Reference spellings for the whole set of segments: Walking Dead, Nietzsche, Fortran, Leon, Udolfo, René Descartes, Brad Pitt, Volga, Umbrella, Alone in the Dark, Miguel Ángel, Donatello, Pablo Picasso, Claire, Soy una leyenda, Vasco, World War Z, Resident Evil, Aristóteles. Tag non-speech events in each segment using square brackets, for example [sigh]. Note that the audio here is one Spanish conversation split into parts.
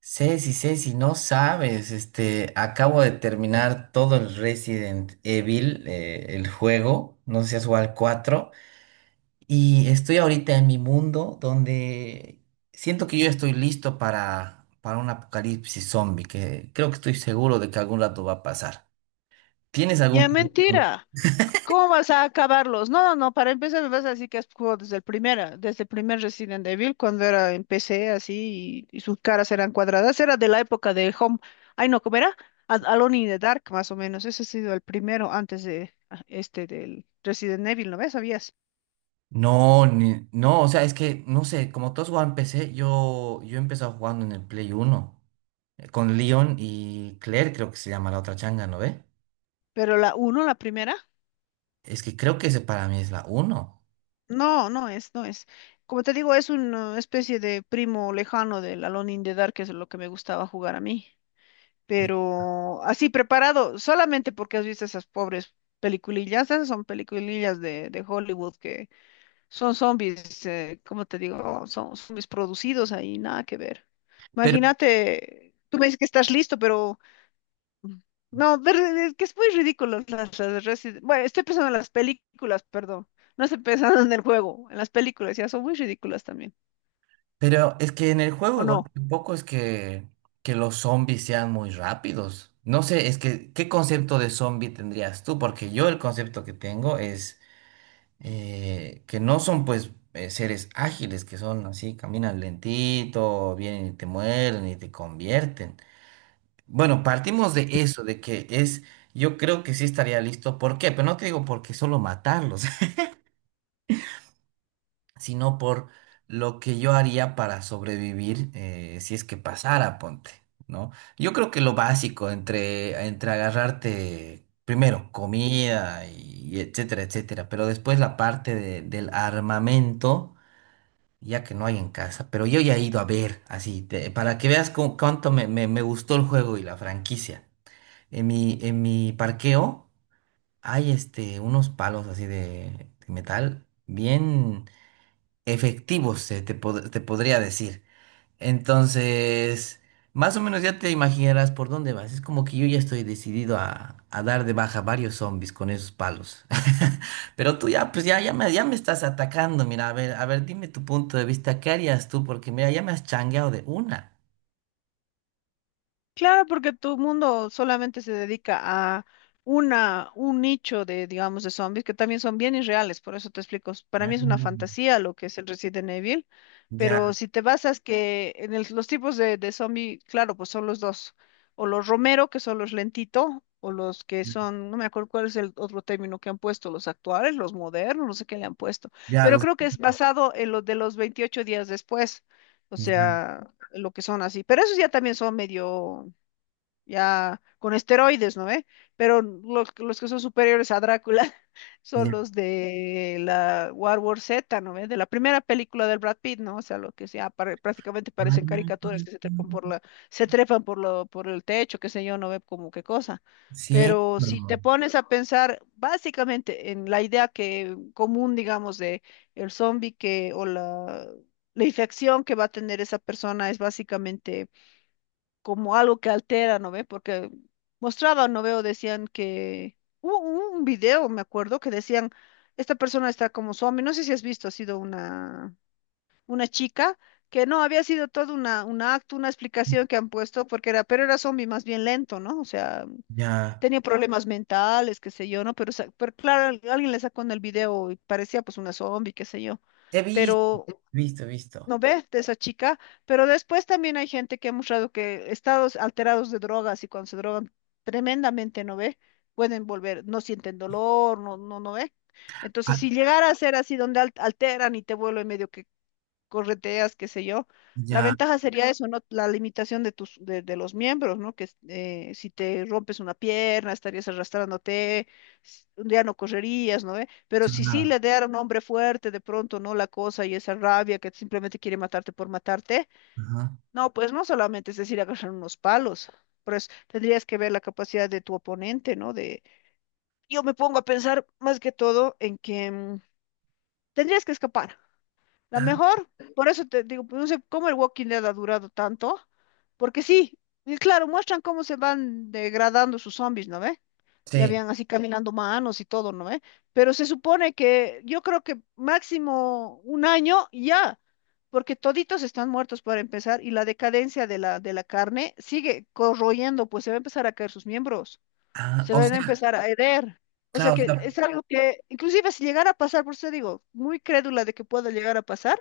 Ceci, Ceci, no sabes, acabo de terminar todo el Resident Evil, el juego, no sé si has jugado al 4, y estoy ahorita en mi mundo donde siento que yo estoy listo para un apocalipsis zombie, que creo que estoy seguro de que algún rato va a pasar. ¿Tienes Ya algún plan? mentira. ¿Cómo vas a acabarlos? No, no, no. Para empezar me vas a decir que has jugado desde desde el primer Resident Evil, cuando era empecé así y sus caras eran cuadradas. Era de la época de Home. Ay, no, ¿cómo era? Alone in the Dark, más o menos. Ese ha sido el primero antes de este del Resident Evil, ¿no ves? ¿Sabías? No, no, o sea, es que, no sé, como todos juegan en PC, yo he empezado jugando en el Play uno con Leon y Claire, creo que se llama la otra changa, ¿no ve? Pero la uno, la primera, Es que creo que ese para mí es la uno. no, no es. Como te digo, es una especie de primo lejano del Alone in the Dark, que es lo que me gustaba jugar a mí. Pero así preparado, solamente porque has visto esas pobres peliculillas. Esas son peliculillas de Hollywood que son zombies. ¿Cómo te digo? Son zombies producidos ahí, nada que ver. Pero, Imagínate, tú me dices que estás listo, pero mm, no, es que es muy ridículo Bueno, estoy pensando en las películas, perdón, no estoy pensando en el juego, en las películas ya son muy ridículas también, pero es que en el juego ¿o igual no? tampoco es que los zombies sean muy rápidos. No sé, es que, ¿qué concepto de zombie tendrías tú? Porque yo el concepto que tengo es que no son pues seres ágiles, que son así, caminan lentito, vienen y te mueren y te convierten. Bueno, partimos de eso, de que es, yo creo que sí estaría listo. ¿Por qué? Pero no te digo porque solo matarlos, sino por lo que yo haría para sobrevivir si es que pasara, ponte, ¿no? Yo creo que lo básico entre agarrarte primero comida y etcétera, etcétera, pero después la parte del armamento, ya que no hay en casa, pero yo ya he ido a ver, así, para que veas cuánto me gustó el juego y la franquicia. En mi parqueo hay unos palos así de metal bien efectivos, te podría decir. Entonces, más o menos ya te imaginarás por dónde vas. Es como que yo ya estoy decidido a dar de baja varios zombies con esos palos. [laughs] Pero tú ya, pues ya, ya me estás atacando. Mira, a ver, dime tu punto de vista. ¿Qué harías tú? Porque mira, ya me has changueado de una. Claro, porque todo el mundo solamente se dedica a un nicho de, digamos, de zombies que también son bien irreales, por eso te explico. Para Ah. mí es una fantasía lo que es el Resident Evil, Ya, pero si te basas que en los tipos de zombie, claro, pues son los dos, o los Romero, que son los lentito, o los que son, no me acuerdo cuál es el otro término que han puesto, los actuales, los modernos, no sé qué le han puesto, ya pero los, creo que es basado en lo de los 28 días después, o ya, sea, lo que son así, pero esos ya también son medio ya con esteroides, ¿no ve? Pero los que son superiores a Drácula [laughs] son ya. los de la World War Z, ¿no ve? De la primera película del Brad Pitt, ¿no? O sea, lo que sea, prácticamente parecen caricaturas [laughs] Ah. que se trepan por por el techo, qué sé yo, no ve como qué cosa. Pero Cierto. si te pones a pensar básicamente en la idea que común, digamos, de el zombie que o la infección que va a tener esa persona es básicamente como algo que altera, ¿no ve? Porque mostraban, ¿no veo? Decían que hubo un video, me acuerdo, que decían, esta persona está como zombie, no sé si has visto, ha sido una chica, que no, había sido todo un acto, una explicación que han puesto, porque era, pero era zombie más bien lento, ¿no? O sea, Ya. tenía problemas mentales, qué sé yo, ¿no? Pero, claro, alguien le sacó en el video y parecía pues una zombie, qué sé yo. He visto, Pero visto, visto. ¿no ve? De esa chica, pero después también hay gente que ha mostrado que estados alterados de drogas y cuando se drogan tremendamente, ¿no ve? Pueden volver, no sienten dolor, no ve. Entonces, Ah, si llegara a ser así donde alteran y te vuelve medio que correteas, qué sé yo. La ya, ventaja sería eso, ¿no? La limitación de tus, de los miembros, ¿no? Que si te rompes una pierna, estarías arrastrándote, un día no correrías, ¿no ve? Pero si sí claro. le diera a un hombre fuerte de pronto, ¿no? La cosa y esa rabia que simplemente quiere matarte por matarte, Ajá. no, pues no solamente es decir agarrar unos palos, pero tendrías que ver la capacidad de tu oponente, ¿no? De, yo me pongo a pensar más que todo en que tendrías que escapar. La Ah, mejor, por eso te digo, pues, no sé cómo el Walking Dead ha durado tanto, porque sí, y claro, muestran cómo se van degradando sus zombies, ¿no ve? Y sí. habían así, sí, caminando manos y todo, ¿no ve? Pero se supone que yo creo que máximo un año y ya, porque toditos están muertos para empezar y la decadencia de la carne sigue corroyendo, pues se va a empezar a caer sus miembros, Ah, se o van a sea, empezar a herer. O sea claro, o que sea, es algo que, inclusive si llegara a pasar, por eso digo, muy crédula de que pueda llegar a pasar,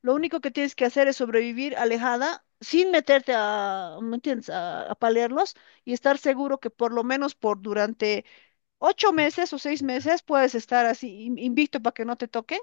lo único que tienes que hacer es sobrevivir alejada, sin meterte a, ¿me entiendes?, a palearlos y estar seguro que por lo menos por durante 8 meses o 6 meses puedes estar así invicto para que no te toquen,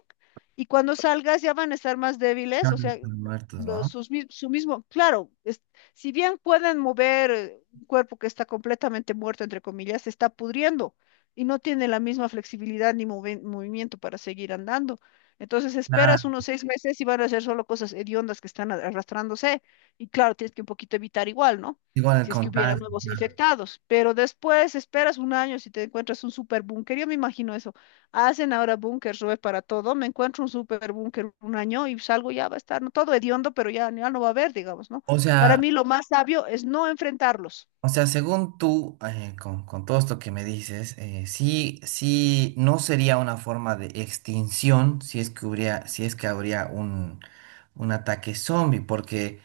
y cuando salgas ya van a estar más débiles, no o no sea, están muertos, ¿no? Su mismo, claro, si bien pueden mover un cuerpo que está completamente muerto, entre comillas, se está pudriendo y no tiene la misma flexibilidad ni movimiento para seguir andando. Entonces Ah, esperas unos 6 meses y van a ser solo cosas hediondas que están arrastrándose, y claro, tienes que un poquito evitar igual, ¿no? igual el Si es que hubiera contagio. nuevos Claro. infectados. Pero después esperas un año si te encuentras un superbúnker. Yo me imagino eso. Hacen ahora búnkers, Rubén, para todo. Me encuentro un superbúnker un año y salgo, ya va a estar, ¿no?, todo hediondo, pero ya, ya no va a haber, digamos, ¿no? O Para sea, mí lo más sabio es no enfrentarlos. o sea, según tú, con todo esto que me dices, sí, sí, no sería una forma de extinción si es que hubiera, si es que habría un ataque zombie, porque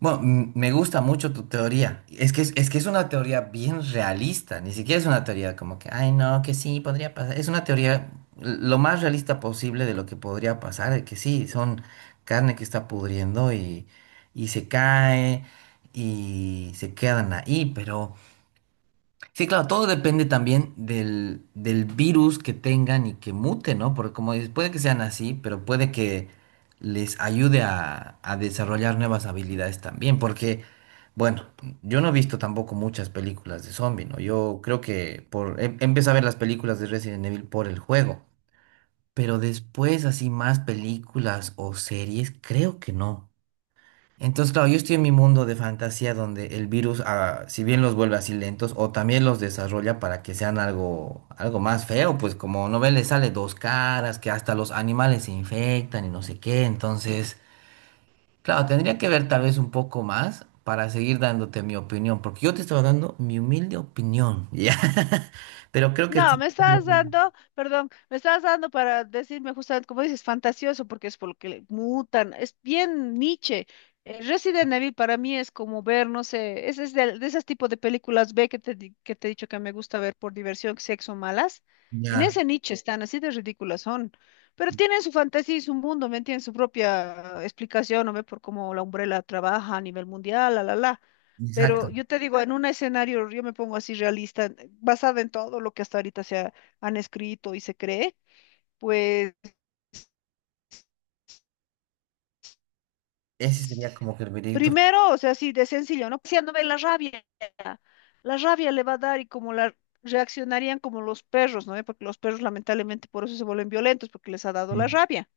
bueno, me gusta mucho tu teoría. Es que es una teoría bien realista. Ni siquiera es una teoría como que, ay, no, que sí, podría pasar. Es una teoría lo más realista posible de lo que podría pasar, de que sí, son carne que está pudriendo y se cae y se quedan ahí, pero... Sí, claro, todo depende también del, del virus que tengan y que mute, ¿no? Porque como dices, puede que sean así, pero puede que les ayude a desarrollar nuevas habilidades también, porque, bueno, yo no he visto tampoco muchas películas de zombie, ¿no? Yo creo que por, empecé a ver las películas de Resident Evil por el juego, pero después así más películas o series, creo que no. Entonces, claro, yo estoy en mi mundo de fantasía donde el virus, ah, si bien los vuelve así lentos, o también los desarrolla para que sean algo, algo más feo, pues como no ven, le sale dos caras, que hasta los animales se infectan y no sé qué. Entonces, claro, tendría que ver tal vez un poco más para seguir dándote mi opinión, porque yo te estaba dando mi humilde opinión, [laughs] ¿ya? Pero creo que No, sí, me estás dando, perdón, me estás dando para decirme justamente, como dices, fantasioso, porque es por lo que le mutan. Es bien Nietzsche. Resident Evil para mí es como ver, no sé, es de esos tipos de películas B que que te he dicho que me gusta ver por diversión, sexo, malas. En ya, ese nicho están, así de ridículas son. Pero tienen su fantasía y su mundo, ¿me entiendes? Su propia explicación, ¿no ve? Por cómo la Umbrella trabaja a nivel mundial, la, la, la. exacto. Pero yo te digo, en un escenario, yo me pongo así realista, basada en todo lo que hasta ahorita han escrito y se cree, pues Ese sería como que el veredicto. primero, o sea, así de sencillo, ¿no? Paseándome la rabia. La rabia le va a dar, y como la reaccionarían como los perros, ¿no? Porque los perros lamentablemente por eso se vuelven violentos, porque les ha dado Sí, la rabia.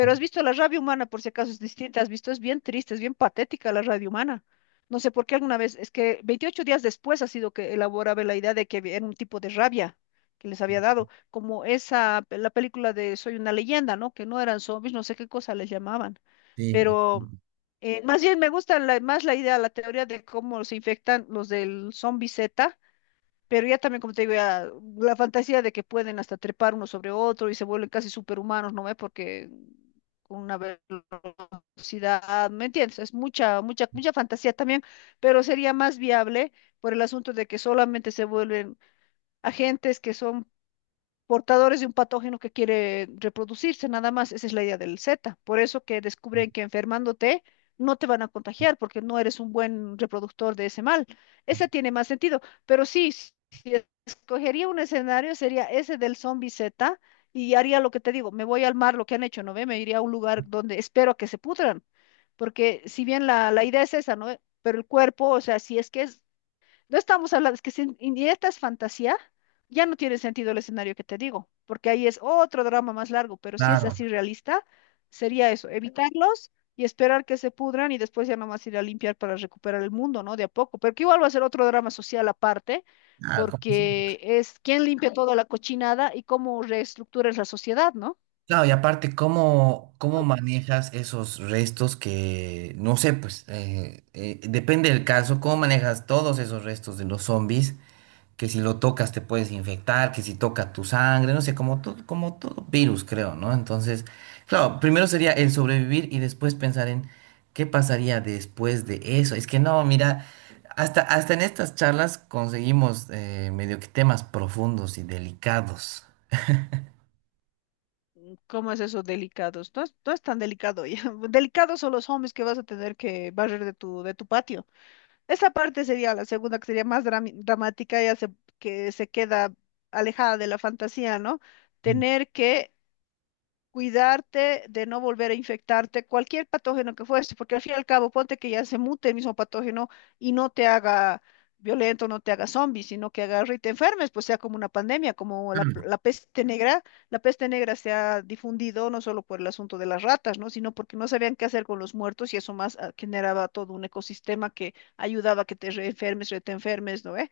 sí, has visto la rabia humana, por si acaso es distinta, has visto, es bien triste, es bien patética la rabia humana. No sé por qué alguna vez, es que 28 días después ha sido que elaboraba la idea de que era un tipo de rabia que les había dado, como esa, la película de Soy una leyenda, ¿no? Que no eran zombies, no sé qué cosa les llamaban, sí, pero más bien me gusta más la idea, la teoría de cómo se infectan los del zombie Z, pero ya también, como te digo, ya la fantasía de que pueden hasta trepar uno sobre otro y se vuelven casi superhumanos, ¿no ve? Porque con una velocidad, ¿me entiendes? Es mucha, mucha, mucha fantasía también, pero sería más viable por el asunto de que solamente se vuelven agentes que son portadores de un patógeno que quiere reproducirse, nada más. Esa es la idea del Z. Por eso que descubren que enfermándote no te van a contagiar porque no eres un buen reproductor de ese mal. Ese tiene más sentido. Pero sí, si escogería un escenario, sería ese del zombie Z, y haría lo que te digo, me voy al mar, lo que han hecho, ¿no ve? Me iría a un lugar donde espero a que se pudran. Porque si bien la idea es esa, ¿no ve? Pero el cuerpo, o sea, si es que es, no estamos hablando, es que si indirecta es fantasía, ya no tiene sentido el escenario que te digo, porque ahí es otro drama más largo, pero si es claro, así realista, sería eso, evitarlos y esperar que se pudran, y después ya nomás ir a limpiar para recuperar el mundo, ¿no? De a poco, pero que igual va a ser otro drama social aparte, claro, como si- porque es quién limpia toda la cochinada y cómo reestructuras la sociedad, ¿no? claro, y aparte, ¿cómo, cómo manejas esos restos que, no sé, pues, depende del caso, ¿cómo manejas todos esos restos de los zombies? Que si lo tocas te puedes infectar, que si toca tu sangre, no sé, como todo virus, creo, ¿no? Entonces, claro, primero sería el sobrevivir y después pensar en qué pasaría después de eso. Es que no, mira, hasta, hasta en estas charlas conseguimos medio que temas profundos y delicados. ¿Cómo es eso delicados? No es tan delicado ya. [laughs] Delicados son los hombres que vas a tener que barrer de tu patio. Esa parte sería la segunda, que sería más dramática, que se queda alejada de la fantasía, ¿no? Mm. Tener que cuidarte de no volver a infectarte cualquier patógeno que fuese, porque al fin y al cabo, ponte que ya se mute el mismo patógeno y no te haga violento, no te haga zombie, sino que agarre y te enfermes, pues sea como una pandemia, como la peste negra. La peste negra se ha difundido no solo por el asunto de las ratas, ¿no? Sino porque no sabían qué hacer con los muertos, y eso más generaba todo un ecosistema que ayudaba a que te reenfermes, re te enfermes, ¿no?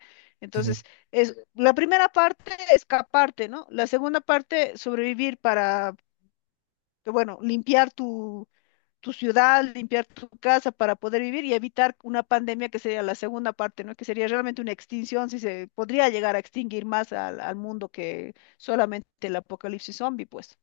Sí. Entonces, la primera parte, escaparte, ¿no? La segunda parte, sobrevivir para que, bueno, limpiar tu ciudad, limpiar tu casa para poder vivir y evitar una pandemia, que sería la segunda parte, ¿no? Que sería realmente una extinción, si se podría llegar a extinguir más al mundo que solamente el apocalipsis zombie, pues.